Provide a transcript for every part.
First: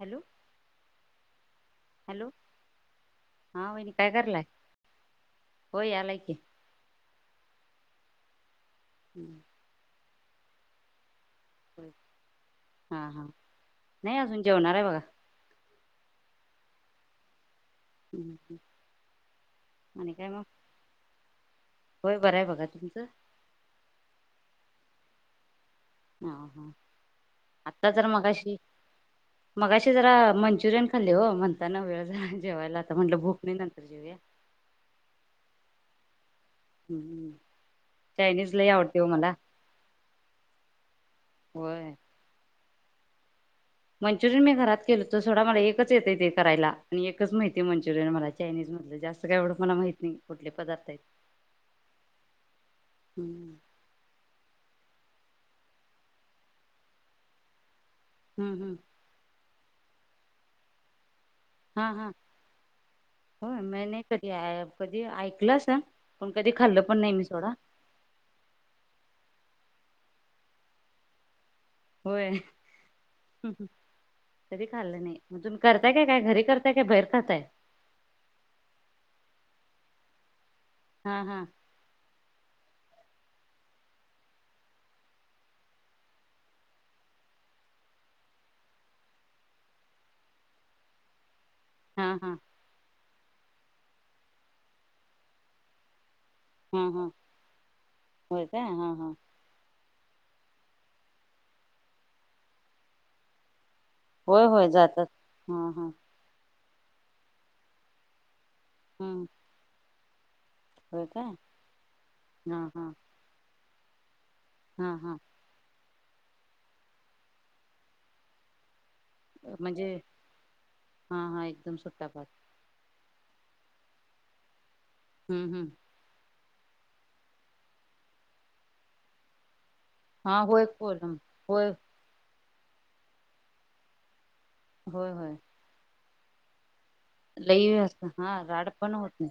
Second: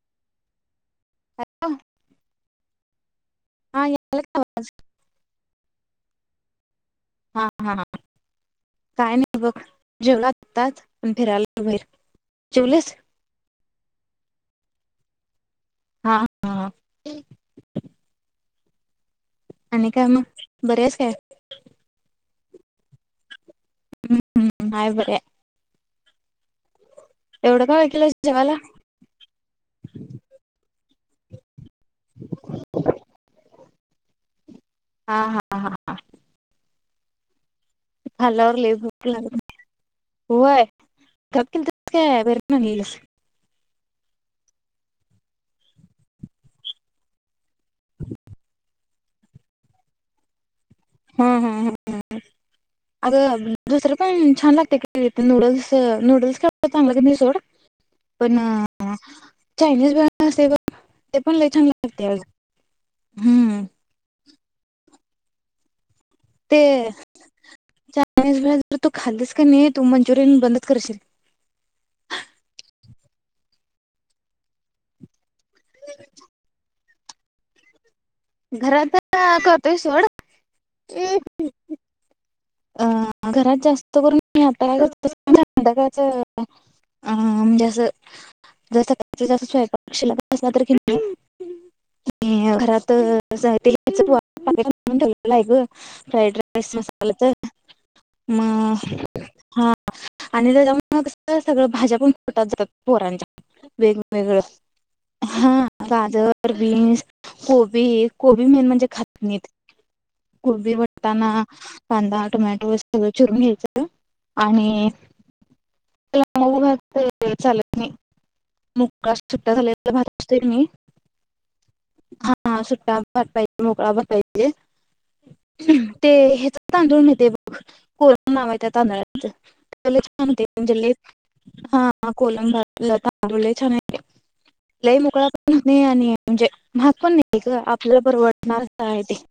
Hello hello hello हा वहिणी काय याला का कलाय आवाज होय यालाय की हा हा काय नाही बघ जगातात हा हा नाही अजून जेवणार आहे बघा हा हा हम्म हम् आणि काय मग बरच काय होय बरं आहे बघा तुमच हम्म हाय बर आहे हा हा एवढं का वेळ आत्ता जर केलायस जेवायला मगाशी मगाशी जरा मंच्यूरियन खाल्ले ओ. म्हणतान वेळ झाला जेवायला आता म्हंटलं भूक नाही नंतर जेवूया. हा, हा, हा, हा, हम्म हम्म. खाल्ल्यावर लयं भूक लागत नाही. व्हय घरात केलंत काय बाहेरून आणलेली. मंच्यूरियन मी घरात केलोतो सोडा. मला एकच येतय ते करायला. आणि एकच माहिती मंच्यूरियन मला चायनीज मध्ये. जास्त काय एवढं मला माहित नाही. कुठले पदार्थ आहेत हं, हं, हं, हं अग हम्म दुसरं पण छान लागतय की. नूडल्स-नूडल्स काय एवढं चांगलं लागत नाही सोड. पण हम्म हम्म अ. चायनीज भेळ असते बघ. ते पण लय छान हा हा लागत्या. हम्म. ते ऍप कधी ऐकलासा. ते चायनीज भेळ. जर तू खाल्लीस की नई. तू मंच्यूरियन बंदच करशील. होय कधी खाल्लं नाही. म तुम्ही करताय काय-काय. घरी करताय काय बाहेर खाताय? घरात आता करतोय सोड. हा हा. अ घरात जास्त करून हाता [inaudible] अं म्हणजे असं. जर सकाळचं जास्त स्वयंपाक शिल्लक असला तर कि हा हा नई. घरात साहित्य च पाकीट आणून ठेवलेल हाय ग. फ्राईड राईस हा हा मसाल्याच. म होय काय हा हा हा. आणि त्याच्यामुळे मग कस सगळं भाज्या पण पोटात जातात पोरांच्या. वेगवेगळं. होय होय जातात. हा गाजर. बीन्स, कोबीस-कोबी मेन म्हणजे खात हम्म नाहीत. कोबी, होय काय वटाणा, कांदा, हा टोमॅटो, हा सगळं चिरून घ्यायचं. आणि हा हा त्याला मऊ भात चालत नाही. मोकळा सुट्टा झालेला म्हणजे भात असतोय की नाही, हा हा एकदम सुट्टा भात हा सुट्टा. भात पाहिजे. मोकळा भात पाहिजे. हम्म ते ह्याच. तांदूळ मिळेतय बघ. कोलम नाव आहे त्या तांदळाच. लई छान हा होतोय. होय म्हणजे लई कोलम होय हा कोलम भात. तांदूळ लई छान आहे. लई होय मोकळा होय पण होत नाही. आणि म्हणजे. महाग पण नाही ग लई आपल्याला असत हा परवडणार राड पण आहे होत ते. नाही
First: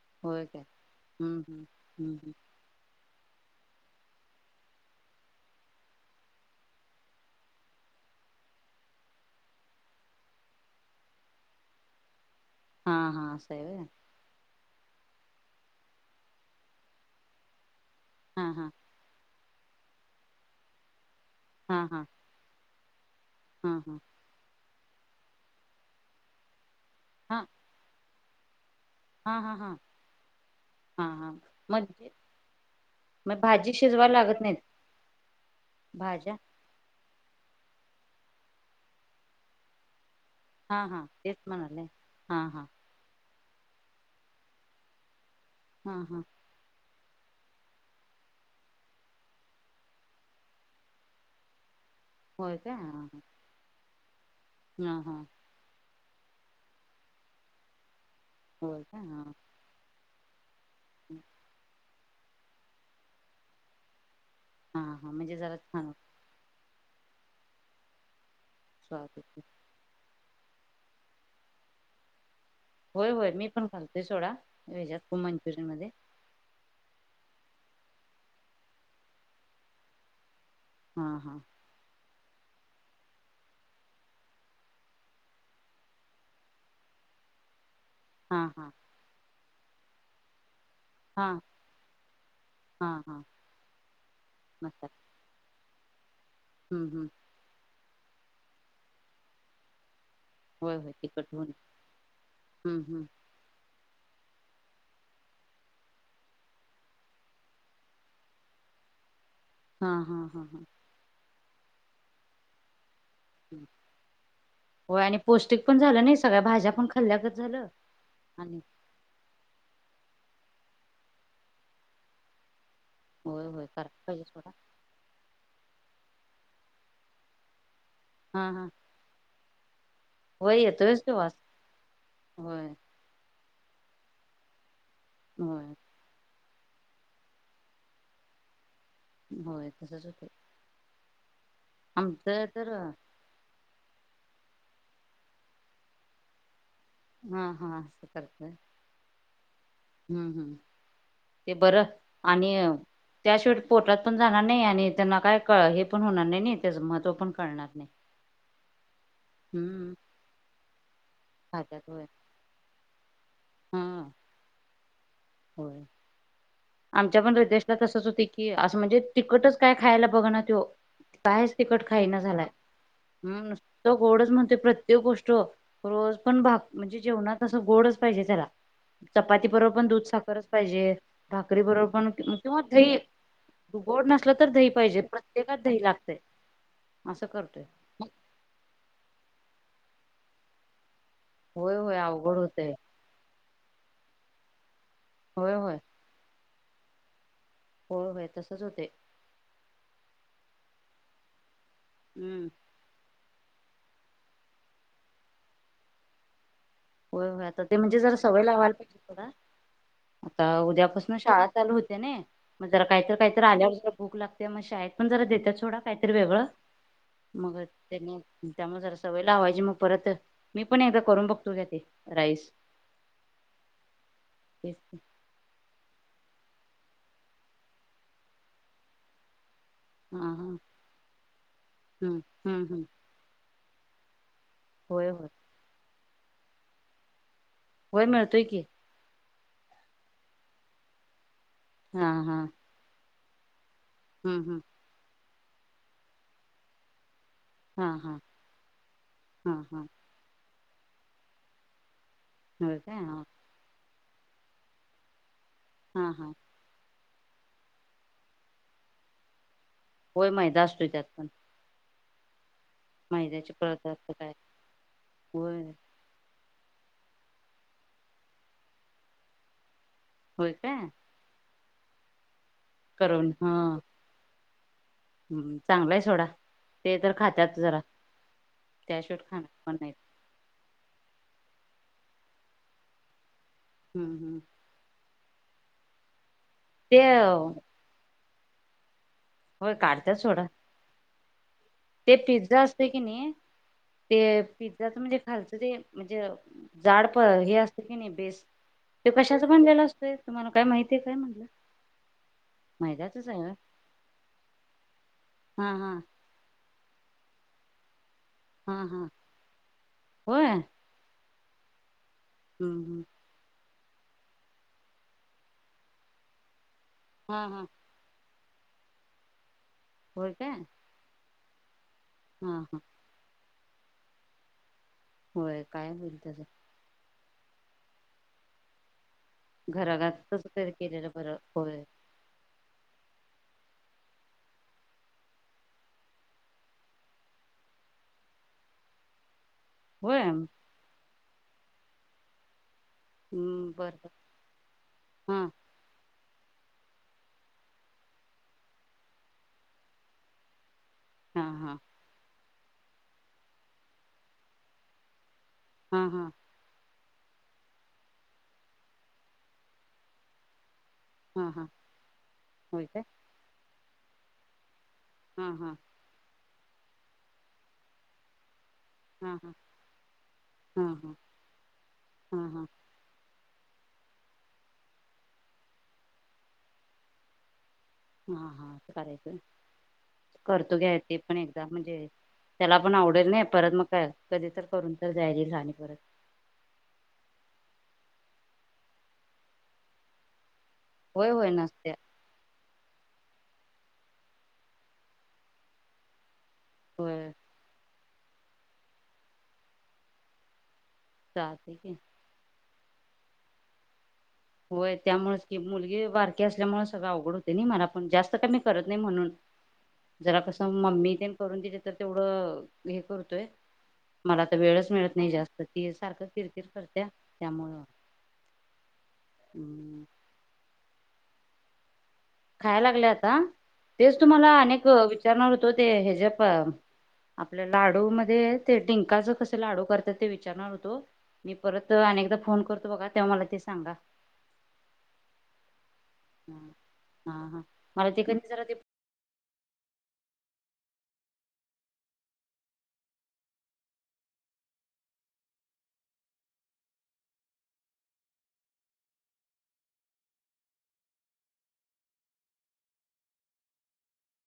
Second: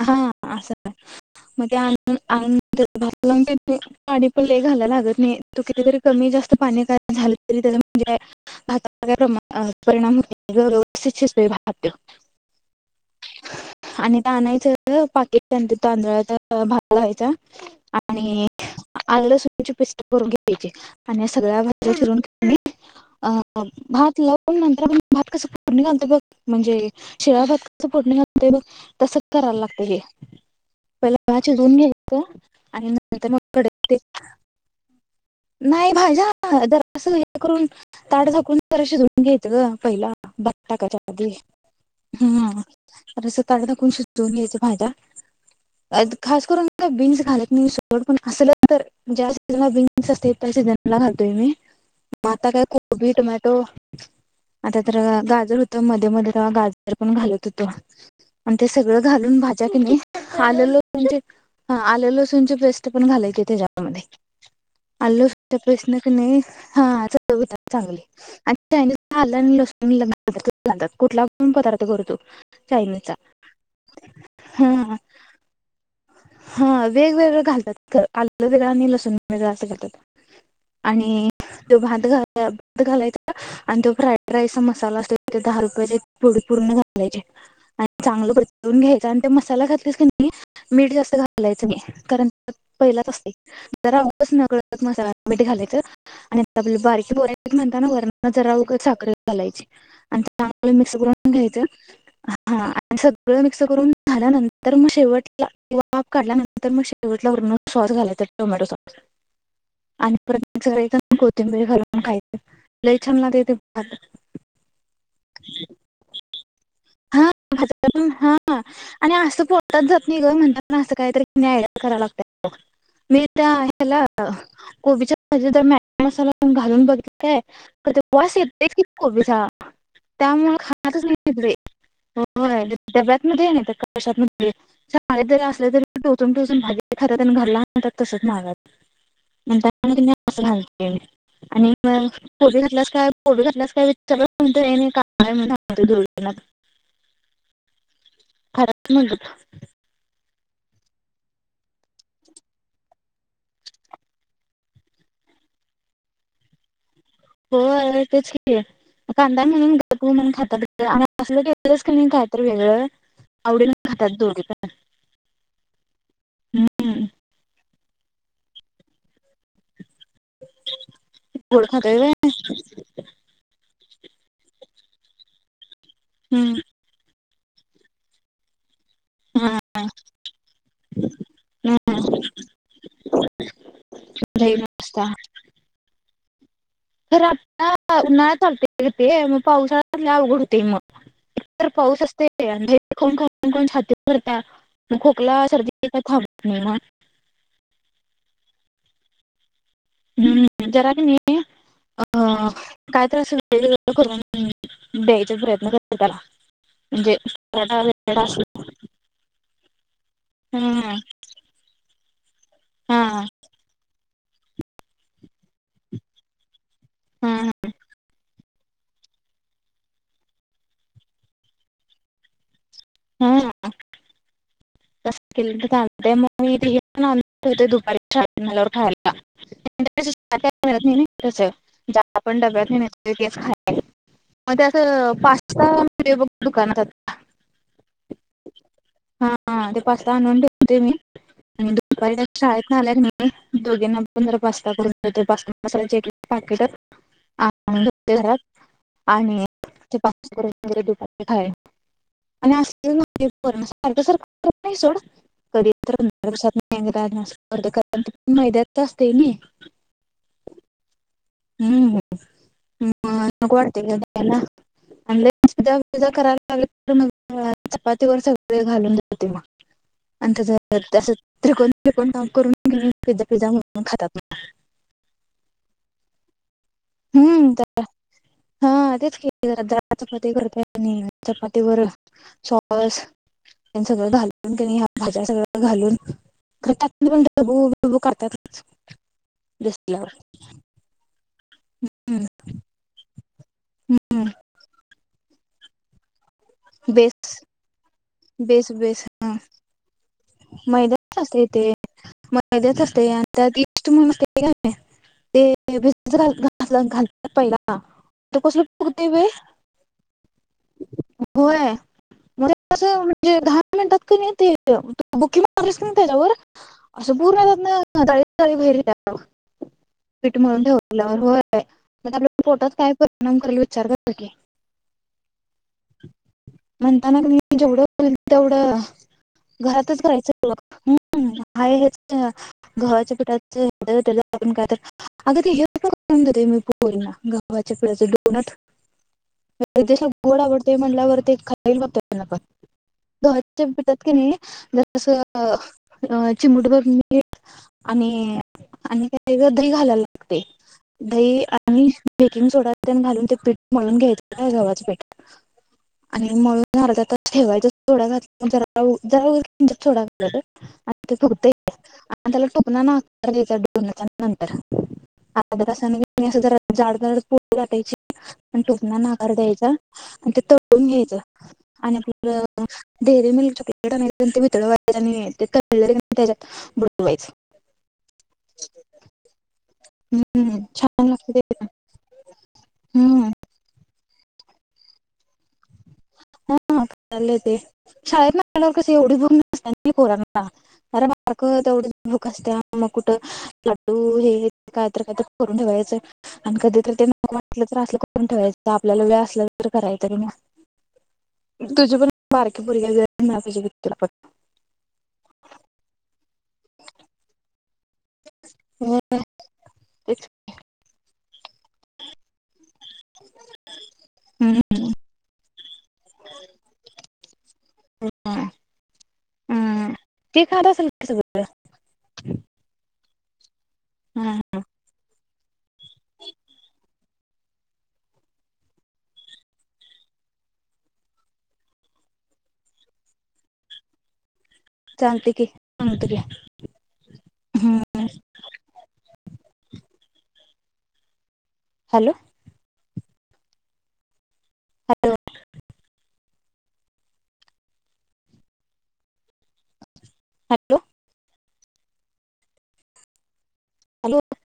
हा होय काय असं हम्म हम्म मग ते हम्म आणून दे. भात ला पाणी पण लई घालायला लागत नाही. तू किती जरी कमी जास्त पाणी झालं तरी. त्या म्हणजे भाताचा काय प्रमाण परिणाम होत नाही. व्यवस्थित शिजतोय भात त्यो हा हा असं आहे होय आणि ते आणायचं पाकीट तांदळाचा भात घालायचा आणि हा हा आंल सुद्धा. त्याची पेस्ट करून घ्यायची. आणि सगळ्या हा भाज्या हा चिरून की नई. अ हा हा भात लावून. नंतर आपण भात कसं फोडणी घालतोय बघ म्हणजे. हा शिळा भात कसा फोडणी घालतोय बघ, तसच हा हा करायला हा लागतेय हे. हा हा पहिला भात शीजवून म्हणजे घ्यायच, आणि नंतर मग भाजी कडईत शिजवायला तेल लागत नाहीत नाही भाज्या जरा अस हे करून ताट झाकून जरा शिजवून घ्यायचं ग पहिला. भात हा टाकायच्या हा आधी तेच म्हणाले हा हम्म हा अस सगळं. पाणी टाकून शिजवून घ्यायच्या भाज्या. हा आणि हा खास करून. बीन्स घालत नाही सोड. पण असल तर. बीन्स असते सिजनला घालतोय मी. आता होय काय हा कोबी, हा टोमॅटो, आता हा तर हा गाजर होतं मध्ये. मध्ये-मध्ये तवा गाजर पण घालत होतो. आणि ते होय काय सगळं हा घालून भाज्या कनी आले लसूणची, आले लसूणची पेस्ट पण घालायची त्याच्यामध्ये. हा हा आलं लसूण म्हणजे जरा च्या छान होत पेस्टन कणी, चव येत्या चांगली. स्वाद चायनीजला येतो. अल्ल लसूणची पेस्ट घालतात. कुठलाण पदार्थ कर तू. होय-होय मी पण घालतोय सोडा. हा हेच्यात कोबीमंचुरियन मध्ये. हा वेगवेगळं घालतात. आलं वेगळं आणि लसूण वेगळं असं घालतात. हा आणि हा तो भात घ घालायचा. आणि तो फ्राईड राईसचा मसाला असतो. तो दहा रुपयाचे पुडी पूर्ण घालायची. ह [unintelligible] चांगलं परतून घ्यायचं. आणि ते मसाला घातलीस की नई. मीठ जास्त हा घालायचं नाही. कारण हा पहिलाच हा असते जरा उगच नकळत मसाला मीठ घालायच. आणि आपल्याला हम्म हम्म बारकी पोर हाईत म्हणताना वरण जरा साखर घालायची. होय चांगलं होय मिक्स तिखट करून होऊन घ्यायचं. हा हम्म आणि हम्म सगळं मिक्स करून झाल्यानंतर मग शेवट वाफ काढल्यानंतर मग शेवटला. वरन सॉस घालायचा. Tomato sauce. हा आणि हा हा हा परत सगळीकडे कोथिंबीर घालून खायच. लई छान होतोय तो हम्म. भात. होय आणि पौष्टिक पण झालं नाही सगळ्या भाज्या पण हा. खाल्ल्यागत झालं आणि हा आणि आजत पोलतात ज [unintelligible] नाही ग. म्हणताना असं कायतरी आयड कराय लागत्या बघ. मी होय त्या होय करायला ह्याला पाहिजे सोडा कोबीच्या भाजी तर. मॅग मसाला घालून बघिल काय. पण तो वास हा येतोय हा की कोबीचा. त्यामुळे होय येतोयच खातच तो वास नाहीत ती. होय-होय होय डब्यातन दे कश्यातन दे. शाळेत जरी होय असले. तरी टोचून-टोचून भाजी खातात आणि घरला आणतात, तसच माग. होय म्हणताना तसच कणी होते अस घालतोय मी. आणि मग आमचं कोबी तर घातल्यास काय. कोबी घातल्यास काय विचारल्या वर. नाही-नाही घातला नाही म्हणून सांगतोय दोघाना. हा. हा. खरच म्हणलं. हम. हम. ते बरं आणि त्याशिवाटी पोटात पण जाणार नाही. आणि त्यांना काय हे पण होणार नाही. नाही त्याचं महत्त्व. पण हो कळणार नाही तेच कि. कांदा हाय म्हणून. हम्म म्हणून खातात ग. आणि असलं खात्यात घातलस होय कणी काय तर वेगळं. आवडीन खातात दोघे जण हो. आमच्या पण रीतेशला तसंच होतय की असं म्हणजे तिकटच काय खायला बघ ना त्यो. कायच गोड तिकट खातोय व्हय खाईना झालाय हम् फक्त गोडच म्हणतोय प्रत्येक गोष्ट, रोज पण हम्म भा-म्हणजे जेवततना तस गोडच पाहिजे त्याला, चपाती हा बरोबर पण दूध, साखरच पाहिजे. भाकरी बरोबर पण हम्म किंवा दही गोड नसलं तर दही पाहिजे, प्रत्येकात दही लागतय. तर आता उन्हाळ्यात चालतय कि ग ते मग पावसाळ्यात लय अवघड होतय मग एकतर होय होय पाऊस अवघड असतोय होतय आणि एक तर खाऊन-खाऊन छाती सरत्या. मग खोकला, होय सर्दी थांबत नाही मग हो, होय. तसच होतय. हम्म जरा कने हम्म.... [unintelligible] होय होय आता ते म्हणजे जरा सवय लावायला पाहिजे थोडा [unintelligible] आता हम्म उद्यापसन शाळा चालू हुत्या नाई, मग जरा हा कायतर-कायतर आल्यावर भूक लागत्या मग शाळेत पण जरा देत्यात सोडा, काय तर वेगळं हा मग तेनी त्यामुळ जरा सवय लावायची मग परत, मी पण एकदा करून बघतो घ्या ते राईस. [unintelligible] तेच की. ते मग मी हे पण आणुन ठेवते [unintelligible] दुपारी खायला हा हा त्याच्यापेक्षा हम्म आपल्या घरातील नेहमी तसं म्हणजे आपण हम्म हम्म डब्यातनी [unintelligible] तेच खाय मग ते आस होय होय पास्ता मिळतो बघ दुकानात होय मिळतोय की हा हा ते पास्ता आणून ठेवतोय मी आणि हा दुपारी हा शाळेतनं आल्या कणी दोघींना पण जरा हम्म हम्म पास्ता करून देतोय पास्ता मसाल्याची एक एक पाकीट आणून हा ठेवतोय हा घरात आणि हा हा ते पाकि म्हणजे तुपातले खाये तेच होय काय हा म्हणते पन सारखं सारखं करत नाही सोड कधी तर हा पंधरा हा दिवसातनं एकदा कारण आस [unintelligible] मैद्यात असतय नि होय मैदा अस्तोय त्यात पण हम ह म मैद्याचे नको वाटतय ग पदार्थ काय त्यांना होय [unintelligible] करायला लाग तर मग म चपातीवर सगळ घालून देतोय बघ आणि होय तसं काय तसं त्रिकोणी [unintelligible] काप करून पिझा पिझ्झा म्हणून खातात मग हम् चांगलाय सोडा ते तर हम्म खात्यात जरा हा अ तेच त्याशिवाय की खाणार [unintelligible] पण नाहीत चपाती करतोय चपातीवर सॉस सगळं हम्म हम्म घालून कनी ह्या भाज्या सगळ घालून खर ते त्याातन पण ढबू बिबू करत्यात होय काढत्यात सोडा ते पिझ्झा असतय कने ते पिझ्झाच म्हणजे खालचं ते म्हणजे जाड प बेस हे असत निका बेस बेस ते ह कशाचा बनलेला असतोय तुम्हाला काय माहितीय काय म्हटलं मैद्याचा असतया आणि मैद्याचच आहे होय त्यात इस्ट [unintelligible] ते हा हा [unintelligible] आपला घालता पिहिला त कसं हा पुरत हा व्हय होय होय म्हणजे कस हम्म हम्म एवढं दहा मिनटात [unintelligible] बुककी मारलीस की तेच्यावर असं हा पुर्ण हा त्यातन [unintelligible] बाहेर येत्या होय पीठ काय मळून ठेवल्यावर होय म्हणजे आपल्या हा पोटात हा काय परिणाम करल [unintelligible] होय काय होईल त्याचं मी जेवढं होईल तेवढं घरातच घराघात तस करायचं तरी की वो केलेलं बरं आहे होय हेच गव्हाच्या पिठात [unintelligible] आपण काय ते अग ते हे पण करुन देतोय मी पोरींना गव्हाच्या पिठाच डोनट [inaudible] रिधेश ला गोड आवडतय म्हंटल्यावर ते खता ईल बघत त्यांना पण. गव्हाच्या हम्म पिठात बरं की नाही जरास हा अं अं चिमुटभर मीठ आणि आणि काही दही घालायला लागतय. दही हा हा आणि बेकिंग सोडा तेन घालून ते पीठ मळून घ्यायच गव्हाच पीठ हा आणि हा मळून अर्धा ता ठेवायच थोड्या वेळात जरा जरा [unintelligible] किंचित सोडा घालायचं ते हा फुगतय हा आपण त्याला होय टोपणान काय आकार द्यायचा डोनट नंतर हा अर्धा हा तासान असं कीने आस जरा जाड जाड पोळी लाटायची आणि टोपनानं आकार हा हा द्यायचा आणि ते हा तळून हा घ्यायचं आणि आपल हा हा दे ते मिल्क चॉकलेट आणायचं ते वितळवायच आणि ते तळलेल तेच्यात बुडवायचं. हा हा करायचं हम्म करतो घ्या छान ते लागतं पण एकदा म्हणजे त्याला पण हम्म आवडेल नाही परत मग काय कधी तर करून तर जा येईल आणि परत हा [inaudible] काय चालंय ते शाळेत आल्यावर कस एवढी भुक नसती पोरांना अरे होय बारकु होय नसते तेवढीच भूक असते मग कुठं लाडू हे काय तर काय तर करून ठेवायचंय आणि कधीतरी ते होय नको वाटलं तर आसल पण ठेवायचं आपल्याला वेळ असल्याला तर करायचं तुम्ही चालतंय की [unintelligible] होय त्यामुळेच की मुलगी बारकी असल्यामुळे सगळं अवघड होते नाही मला पण जास्त कमी करत हम्म, नाही [inaudible] म्हणून जरा कसं मम्मी ते करून देते तर तेवढं [inaudible] हे करतोय मला तर हम्म, वेळच मिळत नाही जास्त ती सारखं किरकिर करत त्यामुळ [unintelligible] हा ती खात असल की [inaudible] सगळ खायला लागल्या आता तेच हा, तुम्हाला अनेक विचारणार होतो ते ह्याजप आपल्या लाडू मध्ये ते डिंकाच कस लाडू करतात ते विचारणार होतो मी परत अनेकदा फोन करतो बघा तेव्हा मला ते सांगा चालतंय की सांगतो की हम्म. हा- हा -हा [inaudible] मला ते कधी जरा ते हॅलो [unintelligible] हॅलो [unintelligible] हॅलो हॅलो [inaudible]